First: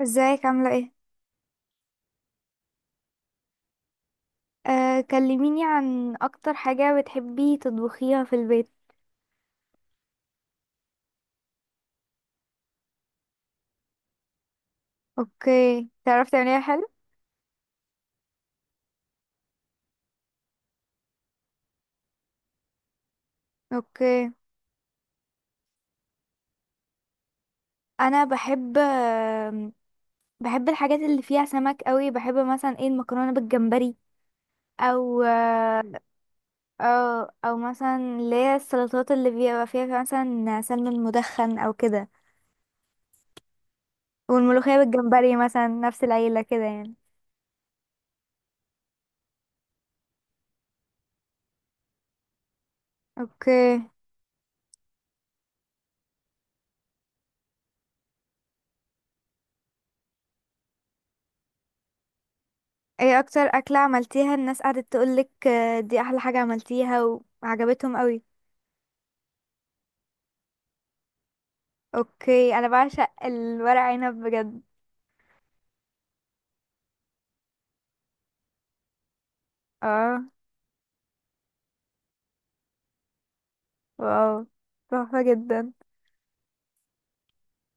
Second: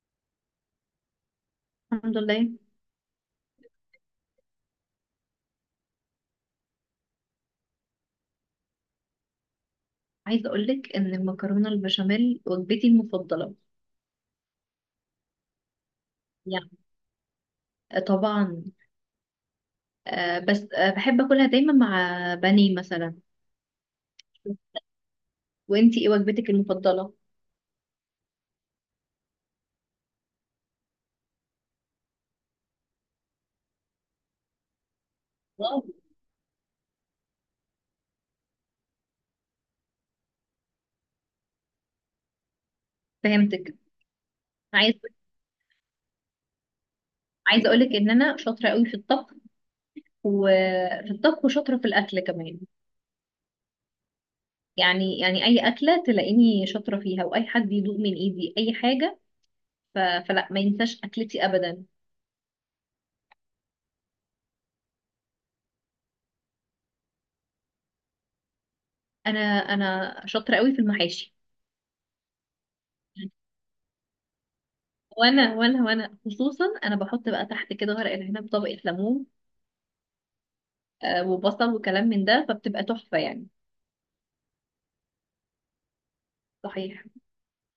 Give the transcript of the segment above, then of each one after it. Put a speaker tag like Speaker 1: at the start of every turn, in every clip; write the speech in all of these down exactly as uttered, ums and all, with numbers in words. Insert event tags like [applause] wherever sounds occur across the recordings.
Speaker 1: ازيك عاملة ايه؟
Speaker 2: الحمد لله.
Speaker 1: آه، كلميني عن اكتر حاجة بتحبي تطبخيها في البيت.
Speaker 2: عايزة أقولك إن المكرونة البشاميل وجبتي المفضلة.
Speaker 1: اوكي، تعرفي تعمليها
Speaker 2: يعني
Speaker 1: حلو؟
Speaker 2: طبعا. آه بس آه بحب أكلها دايما مع بانيه مثلا.
Speaker 1: اوكي.
Speaker 2: وإنتي إيه وجبتك المفضلة؟
Speaker 1: انا بحب آم، بحب الحاجات اللي فيها سمك قوي. بحب مثلا ايه؟ المكرونة بالجمبري، او
Speaker 2: واو.
Speaker 1: آه، او او مثلا اللي هي السلطات اللي بيبقى فيها مثلا سلمون مدخن او كده.
Speaker 2: فهمتك.
Speaker 1: والملوخية
Speaker 2: عايز
Speaker 1: بالجمبري مثلا، نفس العيلة كده يعني.
Speaker 2: عايزة أقولك إن أنا شاطرة قوي في الطبخ، وفي الطبخ وشاطرة في الأكل كمان.
Speaker 1: اوكي.
Speaker 2: يعني يعني أي أكلة تلاقيني شاطرة فيها، وأي حد يدوق من إيدي أي حاجة، ف... فلا ما ينساش أكلتي أبدا.
Speaker 1: ايه اكتر اكلة عملتيها الناس قعدت تقولك آه، دي احلى حاجة عملتيها وعجبتهم قوي؟
Speaker 2: أنا أنا شاطرة قوي في المحاشي.
Speaker 1: اوكي، انا بعشق الورق عنب بجد.
Speaker 2: وانا وانا وانا خصوصا انا بحط بقى تحت كده ورق العنب طبقة ليمون،
Speaker 1: اه.
Speaker 2: آه، وبصل وكلام من ده، فبتبقى تحفة يعني.
Speaker 1: واو، تحفة جدا.
Speaker 2: صحيح.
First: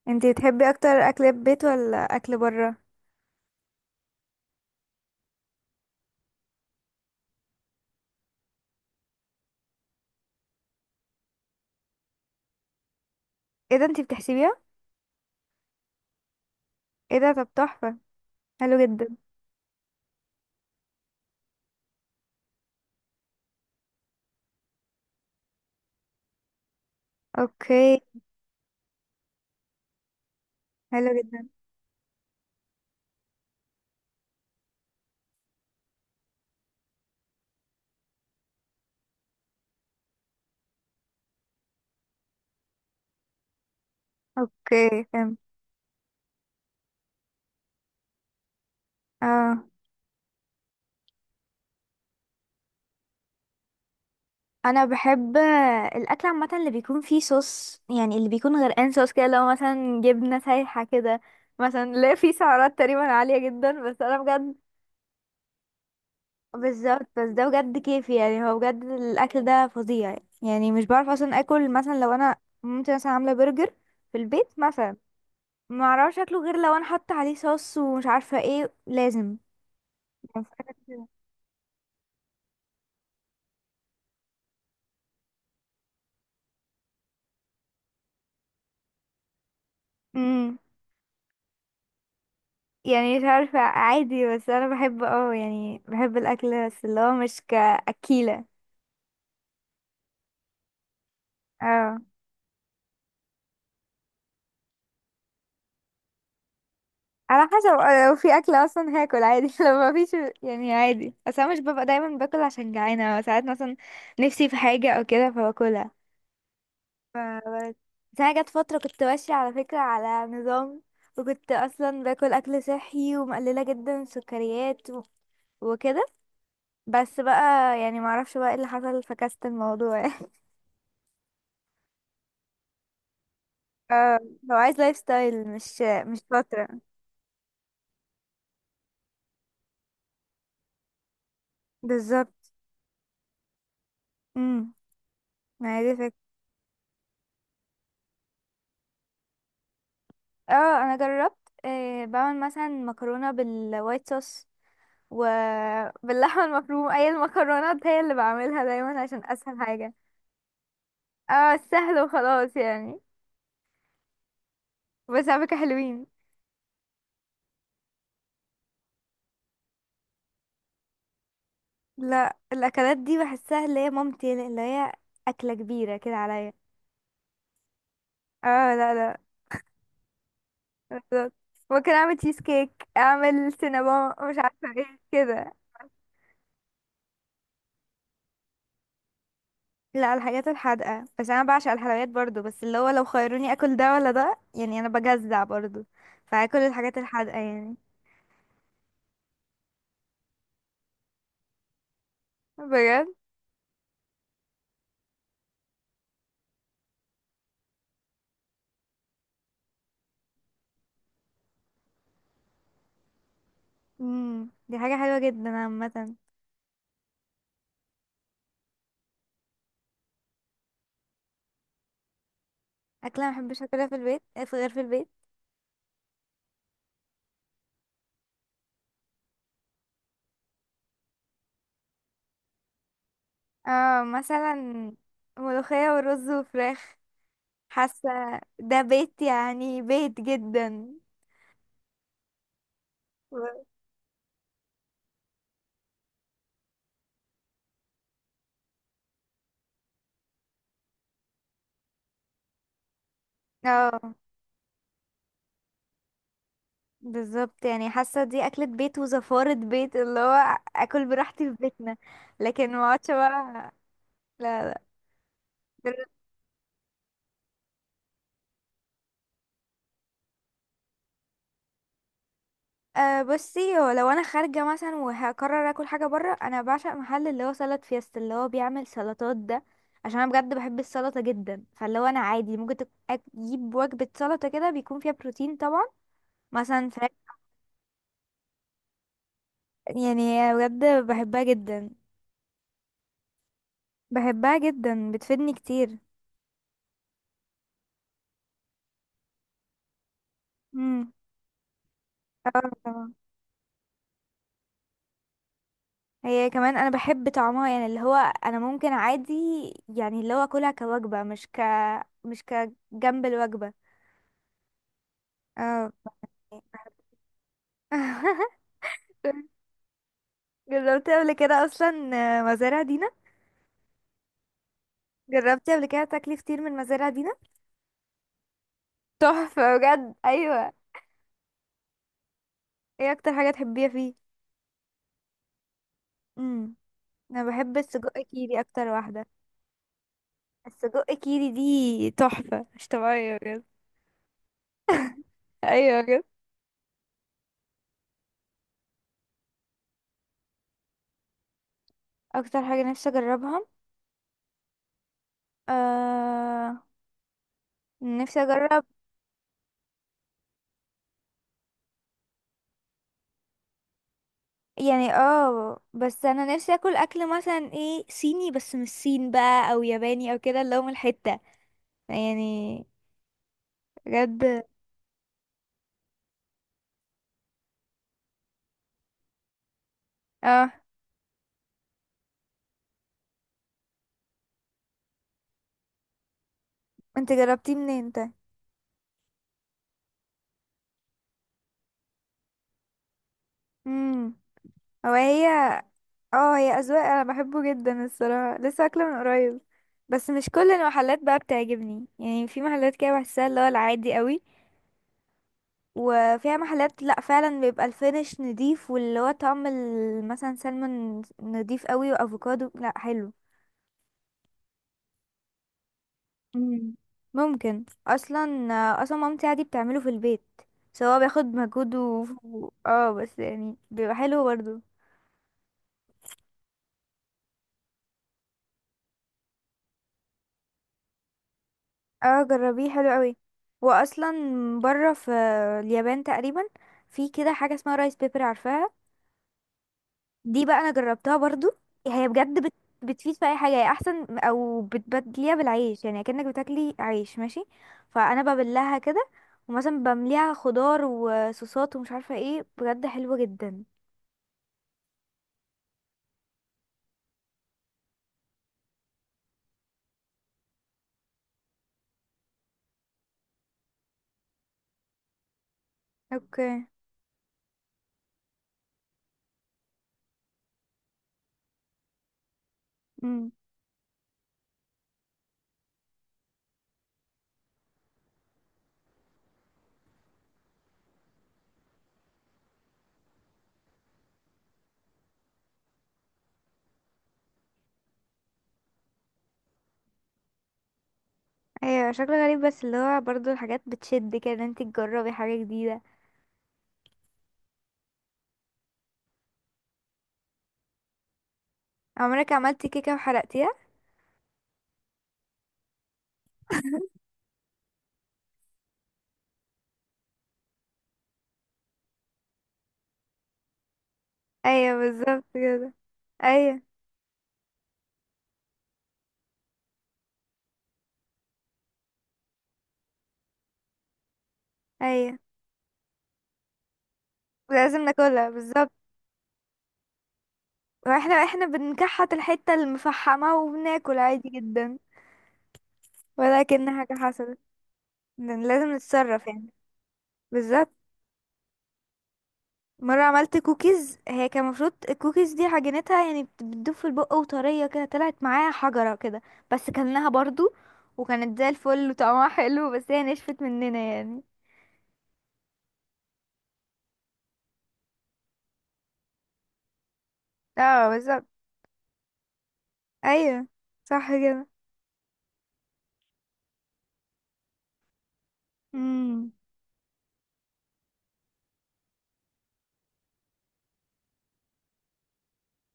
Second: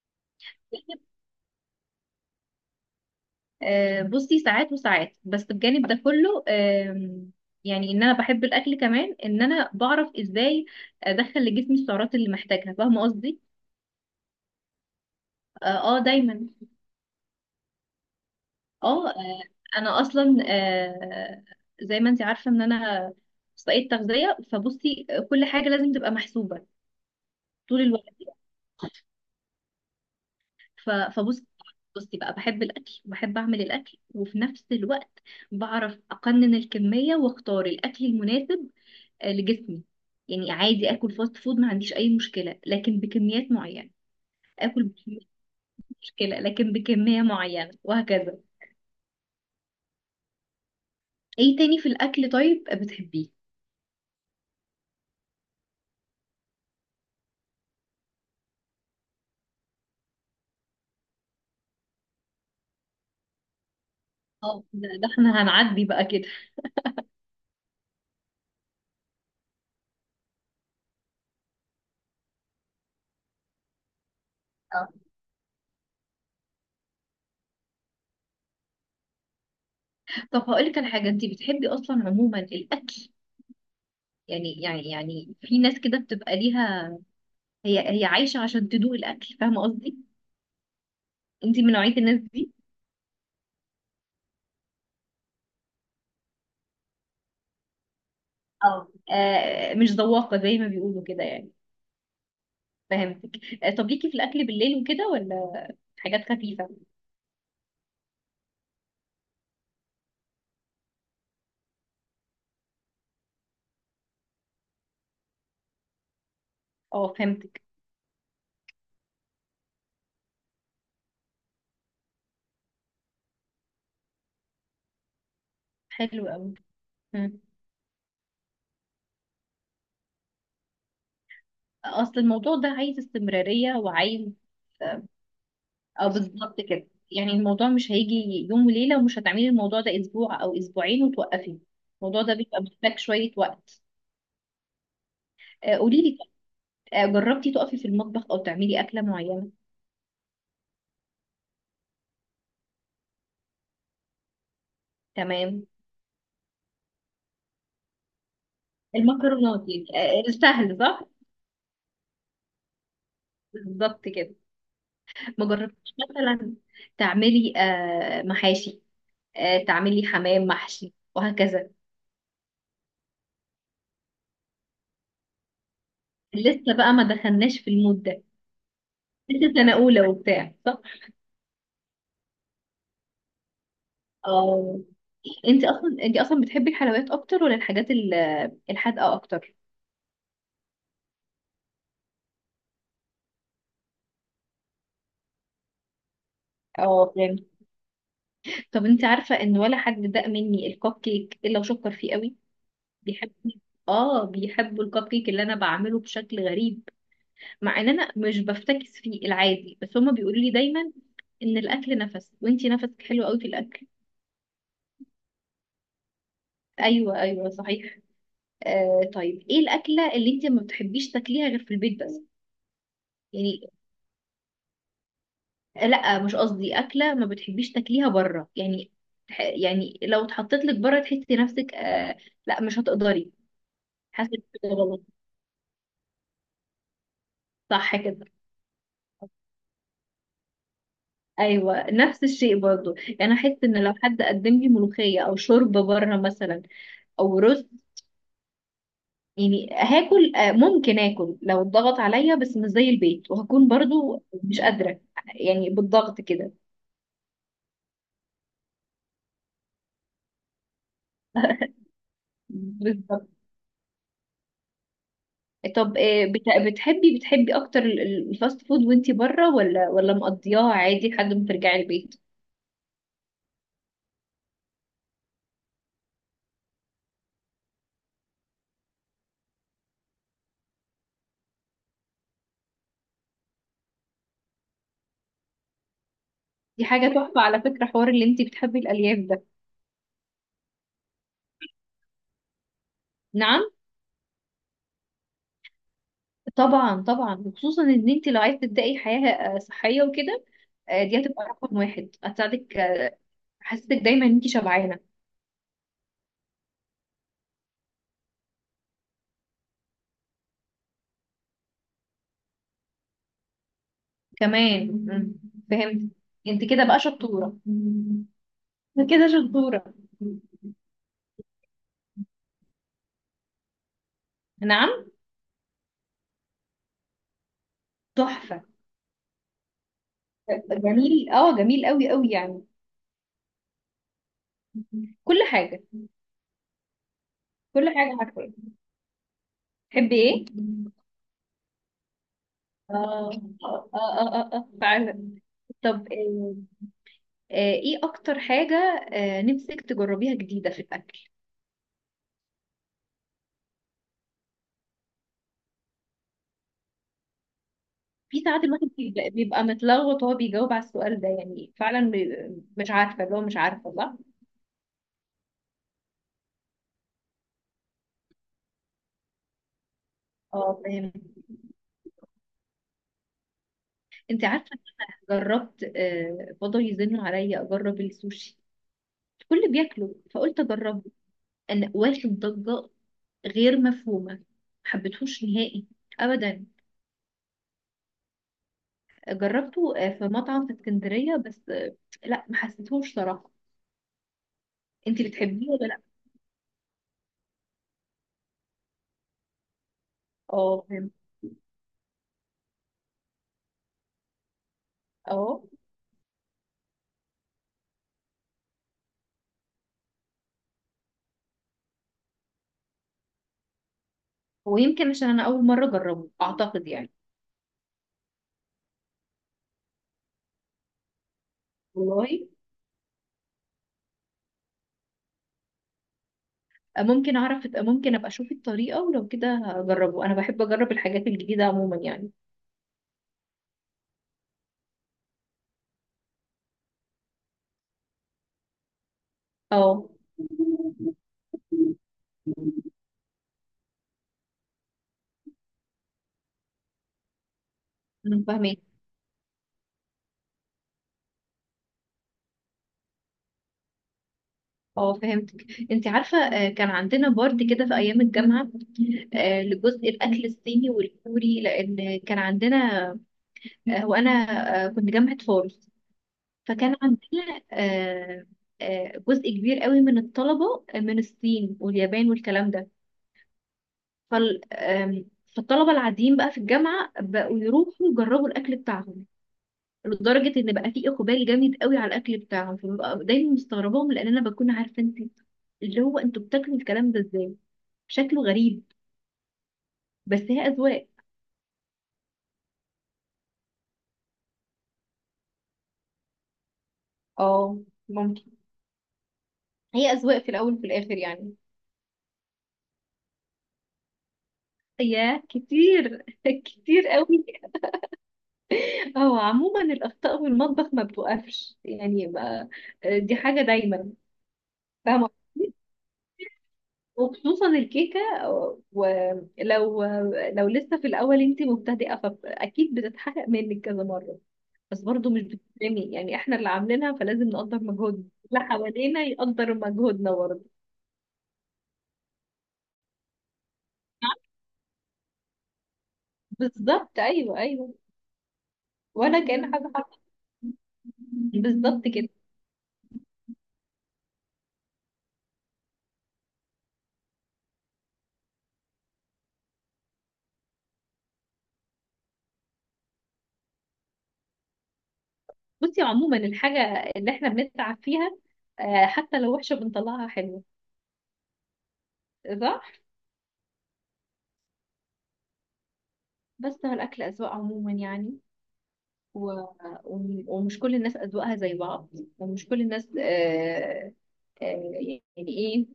Speaker 1: انتي بتحبي اكتر اكل بيت ولا اكل برا؟
Speaker 2: آه، بصي، ساعات وساعات، بس بجانب ده كله آم، يعني ان انا بحب الاكل، كمان ان انا بعرف ازاي ادخل لجسمي السعرات اللي محتاجها. فاهمة قصدي؟
Speaker 1: ايه ده، انتي بتحسبيها؟
Speaker 2: اه، آه، دايما.
Speaker 1: ايه ده، طب تحفة، حلو
Speaker 2: اه، آه،
Speaker 1: جدا.
Speaker 2: انا اصلا آه، زي ما انت عارفة ان انا اخصائية تغذية، فبصي كل حاجة لازم تبقى محسوبة طول
Speaker 1: اوكي.
Speaker 2: الوقت. ف-
Speaker 1: حلو
Speaker 2: فبص
Speaker 1: جدا.
Speaker 2: بصي بقى، بحب الاكل وبحب اعمل الاكل، وفي نفس الوقت بعرف اقنن الكميه واختار الاكل المناسب آه، لجسمي. يعني عادي اكل فاست فود، ما عنديش اي مشكله، لكن بكميات معينه. اكل
Speaker 1: اوكي،
Speaker 2: بكميات،
Speaker 1: فهمت.
Speaker 2: مشكله لكن بكميه معينه، وهكذا.
Speaker 1: اه.
Speaker 2: ايه تاني في الاكل طيب بتحبيه؟
Speaker 1: انا بحب الاكل عامة اللي بيكون فيه صوص، يعني اللي بيكون غرقان صوص كده، لو مثلا جبنة سايحة كده مثلا. لا فيه سعرات تقريبا عالية جدا، بس انا بجد.
Speaker 2: اه، ده ده احنا هنعدي بقى كده.
Speaker 1: بالظبط، بس ده بجد كيفي. يعني هو بجد الاكل ده فظيع يعني. مش بعرف اصلا اكل مثلا لو انا ممكن مثلا عامله برجر في البيت
Speaker 2: آه.
Speaker 1: مثلا، ما اعرفش اكله غير لو انا حاطه عليه صوص ومش عارفه ايه، لازم [laughs]
Speaker 2: طب
Speaker 1: يعني
Speaker 2: هقول
Speaker 1: فاكهة
Speaker 2: لك على
Speaker 1: كده.
Speaker 2: حاجه، انت بتحبي اصلا عموما الاكل، يعني يعني يعني في ناس كده بتبقى ليها، هي هي عايشه عشان تدوق الاكل. فاهمه قصدي؟
Speaker 1: امم.
Speaker 2: انتي من نوعية الناس دي؟
Speaker 1: يعني مش عارفه، عادي، بس انا بحب، اه يعني بحب الاكل، بس اللي هو مش كاكيله.
Speaker 2: اه، آه مش ذواقة زي ما بيقولوا كده يعني.
Speaker 1: اه.
Speaker 2: فهمتك. آه طب، ليكي في الأكل بالليل وكده، ولا حاجات خفيفة؟
Speaker 1: على حسب، آه، لو في اكل اصلا هاكل عادي [laughs] لو ما فيش يعني عادي. بس انا مش ببقى دايما باكل عشان جعانه، ساعات مثلا نفسي في حاجه او كده فباكلها.
Speaker 2: اه
Speaker 1: ف-
Speaker 2: فهمتك.
Speaker 1: بس انا جت فتره كنت ماشيه على فكره على نظام، وكنت اصلا باكل اكل صحي ومقلله جدا السكريات و... وكده.
Speaker 2: حلو أوي.
Speaker 1: بس بقى
Speaker 2: مم.
Speaker 1: يعني ما اعرفش بقى ايه اللي حصل، فكست الموضوع [laughs]
Speaker 2: أصل الموضوع ده عايز استمرارية
Speaker 1: اه،
Speaker 2: وعايز.
Speaker 1: هو عايز لايف
Speaker 2: اه،
Speaker 1: ستايل، مش
Speaker 2: آه،
Speaker 1: مش
Speaker 2: بالظبط
Speaker 1: فتره.
Speaker 2: كده. يعني الموضوع مش هيجي يوم وليلة، ومش هتعملي الموضوع ده أسبوع أو أسبوعين وتوقفي. الموضوع
Speaker 1: بالظبط.
Speaker 2: ده بيبقى محتاج شوية وقت.
Speaker 1: امم، ما
Speaker 2: آه
Speaker 1: هي دي
Speaker 2: قوليلي.
Speaker 1: فكرة.
Speaker 2: آه جربتي تقفي في المطبخ أو تعملي أكلة معينة؟
Speaker 1: اه، انا جربت. آه، بعمل مثلا مكرونه بالوايت صوص
Speaker 2: تمام.
Speaker 1: وباللحمه المفرومه. اي المكرونات هي اللي بعملها دايما عشان اسهل
Speaker 2: المكرونات يعني.
Speaker 1: حاجه.
Speaker 2: آه آه، سهل صح.
Speaker 1: اه سهل وخلاص يعني.
Speaker 2: بالظبط كده.
Speaker 1: بس
Speaker 2: ما
Speaker 1: على فكرة
Speaker 2: جربتيش
Speaker 1: حلوين.
Speaker 2: مثلا تعملي آه، محاشي، آه، تعملي حمام محشي وهكذا؟
Speaker 1: لا الاكلات دي بحسها اللي هي مامتي، اللي هي اكلة كبيرة كده عليا.
Speaker 2: لسه بقى ما دخلناش في المود ده.
Speaker 1: اه لا لا.
Speaker 2: لسه سنة أولى وبتاع صح؟
Speaker 1: بالظبط. ممكن اعمل تشيز كيك، اعمل سينابون، مش عارفة
Speaker 2: اه.
Speaker 1: ايه كده.
Speaker 2: انت اصلا انت اصلا بتحبي الحلويات اكتر، ولا الحاجات ال- الحادقة اكتر؟
Speaker 1: لا الحاجات الحادقة، بس انا بعشق الحلويات برضو. بس اللي هو لو خيروني اكل ده ولا ده يعني انا بجزع برضو، فاكل الحاجات
Speaker 2: اه
Speaker 1: الحادقة
Speaker 2: فهمت.
Speaker 1: يعني
Speaker 2: طب انت عارفة ان ولا حد داق مني الكب كيك الا وشكر فيه قوي.
Speaker 1: بجد.
Speaker 2: بيحب. اه، بيحبوا الكب كيك اللي انا بعمله بشكل غريب، مع ان انا مش بفتكس فيه العادي، بس هما بيقولوا لي دايما ان الاكل نفس وانتي نفسك حلو قوي في الاكل.
Speaker 1: امم، دي حاجة حلوة جدا عامة.
Speaker 2: ايوه، ايوه، صحيح. آه طيب، ايه الاكله اللي انتي ما بتحبيش تاكليها غير في البيت بس؟
Speaker 1: اكلة ما بحبش
Speaker 2: يعني.
Speaker 1: اكلها في البيت غير في البيت؟
Speaker 2: لا، مش قصدي اكله ما بتحبيش تاكليها بره يعني. تح- يعني لو اتحطيت لك بره تحسي نفسك آه لا مش هتقدري،
Speaker 1: اه
Speaker 2: حاسه إنك
Speaker 1: مثلا
Speaker 2: كده غلط.
Speaker 1: ملوخية ورز وفراخ.
Speaker 2: صح
Speaker 1: حاسة
Speaker 2: كده.
Speaker 1: ده بيت يعني، بيت جدا.
Speaker 2: ايوه، نفس الشيء برضو. يعني احس ان لو حد قدم لي ملوخيه او شوربه بره مثلا، او رز، يعني هاكل آه، ممكن اكل لو اتضغط عليا، بس مش زي البيت، وهكون
Speaker 1: اه
Speaker 2: برضو مش قادرة. يعني بالضغط كده.
Speaker 1: بالظبط، يعني حاسة دي أكلة بيت وزفارة بيت اللي هو أكل براحتي في بيتنا، لكن ما اقعدش
Speaker 2: بالضبط.
Speaker 1: بقى. لا.
Speaker 2: طب
Speaker 1: دل-
Speaker 2: آه، بت- بتحبي بتحبي اكتر ال- ال- الفاست فود وانتي بره، ولا ولا مقضياها عادي لحد ما ترجعي البيت؟
Speaker 1: أه بصي، هو لو أنا خارجة مثلا وهقرر أكل حاجة برا، أنا بعشق محل اللي هو سلطة فيست اللي هو بيعمل سلطات ده، عشان أنا بجد بحب السلطة جدا. فاللي هو أنا عادي ممكن تك- أجيب وجبة سلطة كده بيكون فيها بروتين طبعا،
Speaker 2: دي
Speaker 1: مثلا
Speaker 2: حاجة
Speaker 1: فراخ.
Speaker 2: تحفة على فكرة، حوار اللي انتي بتحبي الالياف ده.
Speaker 1: يعني بجد بحبها جدا.
Speaker 2: نعم.
Speaker 1: بحبها جدا بتفيدني كتير.
Speaker 2: طبعا طبعا، وخصوصا ان انتي لو عايزة تبدأي حياة آه، صحية وكده، آه،
Speaker 1: امم.
Speaker 2: دي هتبقى رقم واحد،
Speaker 1: اه
Speaker 2: هتساعدك.
Speaker 1: طبعا.
Speaker 2: آه، حاسسك دايما ان انتي شبعانة.
Speaker 1: هي كمان انا بحب طعمها، يعني اللي هو انا ممكن عادي يعني اللي هو اكلها كوجبة، مش ك مش كجنب الوجبة.
Speaker 2: كمان. مم.
Speaker 1: اه
Speaker 2: فهمت. انت كده بقى شطورة.
Speaker 1: [laughs]
Speaker 2: انت كده شطورة.
Speaker 1: جربتي قبل كده اصلا مزارع دينا؟
Speaker 2: نعم.
Speaker 1: جربتي قبل كده تاكلي فطير من مزارع دينا؟
Speaker 2: تحفة.
Speaker 1: تحفة بجد، ايوه.
Speaker 2: جميل، اه، جميل قوي قوي يعني.
Speaker 1: ايه اكتر حاجة تحبيها فيه؟
Speaker 2: كل حاجة.
Speaker 1: امم، انا بحب
Speaker 2: كل حاجة،
Speaker 1: السجق
Speaker 2: عارفة
Speaker 1: كيري اكتر واحدة.
Speaker 2: تحبي ايه.
Speaker 1: السجق كيري دي تحفة، مش
Speaker 2: اه،
Speaker 1: طبيعية بجد.
Speaker 2: اه، اه، اه، آه، فعلا.
Speaker 1: ايوه
Speaker 2: طب
Speaker 1: بجد.
Speaker 2: آه، آه، ايه اكتر حاجة آه، نفسك تجربيها جديدة في الاكل؟
Speaker 1: اكتر حاجة نفسي اجربها؟ آه، نفسي
Speaker 2: في ساعات
Speaker 1: اجرب،
Speaker 2: الواحد بيبقى، بيبقى متلخبط وهو بيجاوب على السؤال ده، يعني فعلا بي- مش عارفة اللي هو مش عارفة صح.
Speaker 1: يعني اه. بس انا نفسي اكل اكل مثلا ايه، صيني بس مش صين بقى، او ياباني او كده اللي هو
Speaker 2: اه
Speaker 1: من
Speaker 2: فهمت.
Speaker 1: الحتة يعني،
Speaker 2: انت
Speaker 1: بجد.
Speaker 2: عارفة، جربت، آه، فضل يزن عليا اجرب السوشي، الكل بياكله فقلت
Speaker 1: اه.
Speaker 2: اجربه. انا واخد ضجة غير مفهومة، ما حبيتهوش نهائي ابدا.
Speaker 1: انت جربتيه منين انت؟
Speaker 2: جربته آه، في مطعم في اسكندرية، بس آه، لا ما حسيتهوش صراحة.
Speaker 1: امم. هو
Speaker 2: انتي
Speaker 1: هي.
Speaker 2: بتحبيه ولا لا؟
Speaker 1: اه هي اذواق، انا بحبه جدا الصراحة، لسه اكله من قريب. بس مش كل
Speaker 2: اه فهمت.
Speaker 1: المحلات بقى بتعجبني. يعني في محلات كده بحسها اللي هو العادي قوي،
Speaker 2: اه.
Speaker 1: وفيها محلات لا فعلا بيبقى الفينش نضيف، واللي هو طعم ال- مثلا سلمون نضيف قوي، وافوكادو، لا حلو.
Speaker 2: ويمكن عشان انا اول مرة اجربه اعتقد
Speaker 1: مم.
Speaker 2: يعني.
Speaker 1: ممكن اصلا. اصلا مامتي عادي بتعمله في البيت. سواء بياخد مجهود و...
Speaker 2: والله
Speaker 1: و- اه بس يعني بيبقى حلو برضو.
Speaker 2: آه، ممكن اعرف، ممكن ابقى اشوف الطريقة، ولو كده هجربه. انا بحب اجرب الحاجات الجديدة عموما يعني.
Speaker 1: اه جربيه، حلو قوي. واصلا بره في اليابان تقريبا في كده حاجه اسمها رايس بيبر، عارفاها؟
Speaker 2: اه.
Speaker 1: دي بقى انا جربتها برضو. هي بجد بت... بتفيد في اي حاجه. هي احسن، او بتبدليها بالعيش، يعني كأنك بتاكلي عيش ماشي. فانا
Speaker 2: أنا فاهمك.
Speaker 1: ببلها كده، ومثلا بمليها خضار وصوصات ومش عارفه ايه، بجد حلوه جدا.
Speaker 2: اه فهمتك. انت عارفه آه، كان عندنا بورد كده في ايام الجامعه، آه، لجزء الاكل الصيني والكوري، لان كان عندنا آه، وانا آه، كنت جامعه فاروس.
Speaker 1: اوكي.
Speaker 2: فكان عندنا آه، آه، جزء كبير قوي من الطلبه آه، من الصين واليابان والكلام ده.
Speaker 1: امم.
Speaker 2: فال آم، فالطلبه العاديين بقى في الجامعه بقوا يروحوا يجربوا الاكل بتاعهم، لدرجه ان بقى في اقبال جامد قوي على الاكل بتاعهم، فببقى دايما مستغرباهم، لان انا بكون عارفه انت اللي هو انتوا بتاكلوا الكلام ده ازاي. شكله غريب. بس هي اذواق.
Speaker 1: ايوه شكله غريب، بس اللي هو برضو الحاجات بتشد كده ان انت تجربي حاجه جديده.
Speaker 2: اه، ممكن. هي أذواق في الأول وفي الآخر يعني.
Speaker 1: عمرك عملتي كيكه وحرقتيها؟
Speaker 2: يا كتير [laughs] كتير قوي. هو عموما الاخطاء في المطبخ ما بتوقفش، يعني ما، دي حاجه دايما.
Speaker 1: ايوه
Speaker 2: فاهمة.
Speaker 1: بالظبط كده. ايوه
Speaker 2: وخصوصا الكيكه، ولو لو لسه في الاول انت مبتدئه فاكيد بتتحقق منك كذا مره. بس برضو
Speaker 1: ايوه،
Speaker 2: مش بتتعمل، يعني احنا اللي عاملينها، فلازم نقدر
Speaker 1: لازم
Speaker 2: مجهودنا،
Speaker 1: ناكلها
Speaker 2: اللي
Speaker 1: بالظبط.
Speaker 2: حوالينا يقدر مجهودنا برضه.
Speaker 1: واحنا احنا بنكحت الحته المفحمه وبناكل عادي جدا ولا كأن حاجة
Speaker 2: بالظبط، ايوه
Speaker 1: حصلت.
Speaker 2: ايوه.
Speaker 1: ن- لازم
Speaker 2: ولا
Speaker 1: نتصرف يعني.
Speaker 2: كأن حاجه حصلت.
Speaker 1: بالظبط.
Speaker 2: بالظبط كده.
Speaker 1: مرة عملت كوكيز، هي كان المفروض الكوكيز دي عجينتها يعني بت- بتدوب في البق وطرية كده، طلعت معايا حجرة كده. بس كلناها برضو، وكانت زي الفل وطعمها حلو، بس هي نشفت مننا يعني.
Speaker 2: بصي عموما، الحاجه اللي احنا بنتعب فيها آه، حتى لو وحشه بنطلعها حلوه.
Speaker 1: اه بالظبط.
Speaker 2: صح.
Speaker 1: ايوه صح كده.
Speaker 2: بس هو الاكل اذواق عموما يعني. و...
Speaker 1: امم.
Speaker 2: وم- ومش كل الناس اذواقها زي بعض، ومش كل الناس آه، آه، يعني ايه،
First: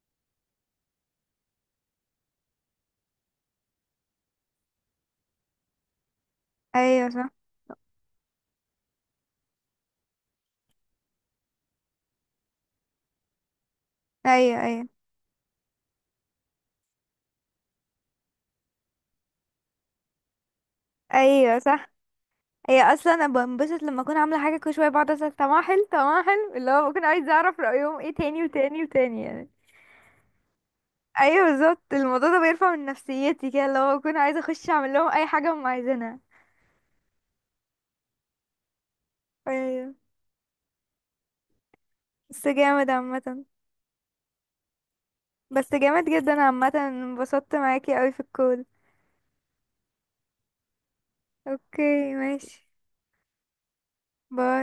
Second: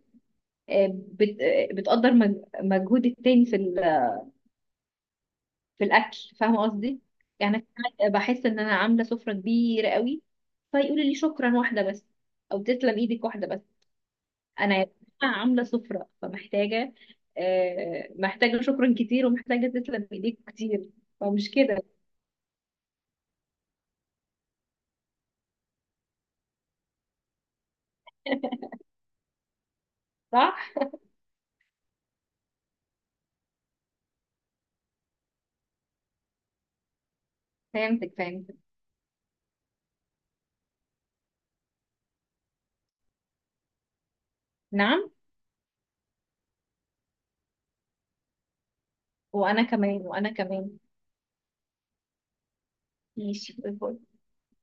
Speaker 2: آه، بت... آه، بتقدر مج- مجهود التاني في ال... في الاكل. فاهمه قصدي؟
Speaker 1: ايوه صح.
Speaker 2: يعني أنا ساعات بحس ان انا عامله سفره كبيره قوي، فيقولوا لي شكرا واحده بس، او تسلم ايدك واحده بس.
Speaker 1: ايوه
Speaker 2: انا يا
Speaker 1: ايوه.
Speaker 2: جماعة عامله سفره، فمحتاجه آه، محتاجه شكرا كتير، ومحتاجه تسلم ايديك كتير. فمش
Speaker 1: ايوه
Speaker 2: كده
Speaker 1: صح. هي اصلا انا بنبسط لما اكون عامله حاجه، كل شويه بقعد اسال طعمها حلو، طعمها حلو، اللي هو بكون عايزه اعرف رايهم ايه، تاني وتاني وتاني يعني.
Speaker 2: صح.
Speaker 1: ايوه بالظبط، الموضوع ده بيرفع من نفسيتي كده، اللي هو بكون عايزه اخش اعمل لهم اي حاجه هم عايزينها.
Speaker 2: فهمتك، فهمتك.
Speaker 1: ايوه. بس جامد عامه.
Speaker 2: نعم.
Speaker 1: بس جامد جدا عامه، انبسطت معاكي قوي في الكول.
Speaker 2: وانا كمان، وانا كمان.
Speaker 1: اوكي ماشي.
Speaker 2: ماشي.
Speaker 1: باي.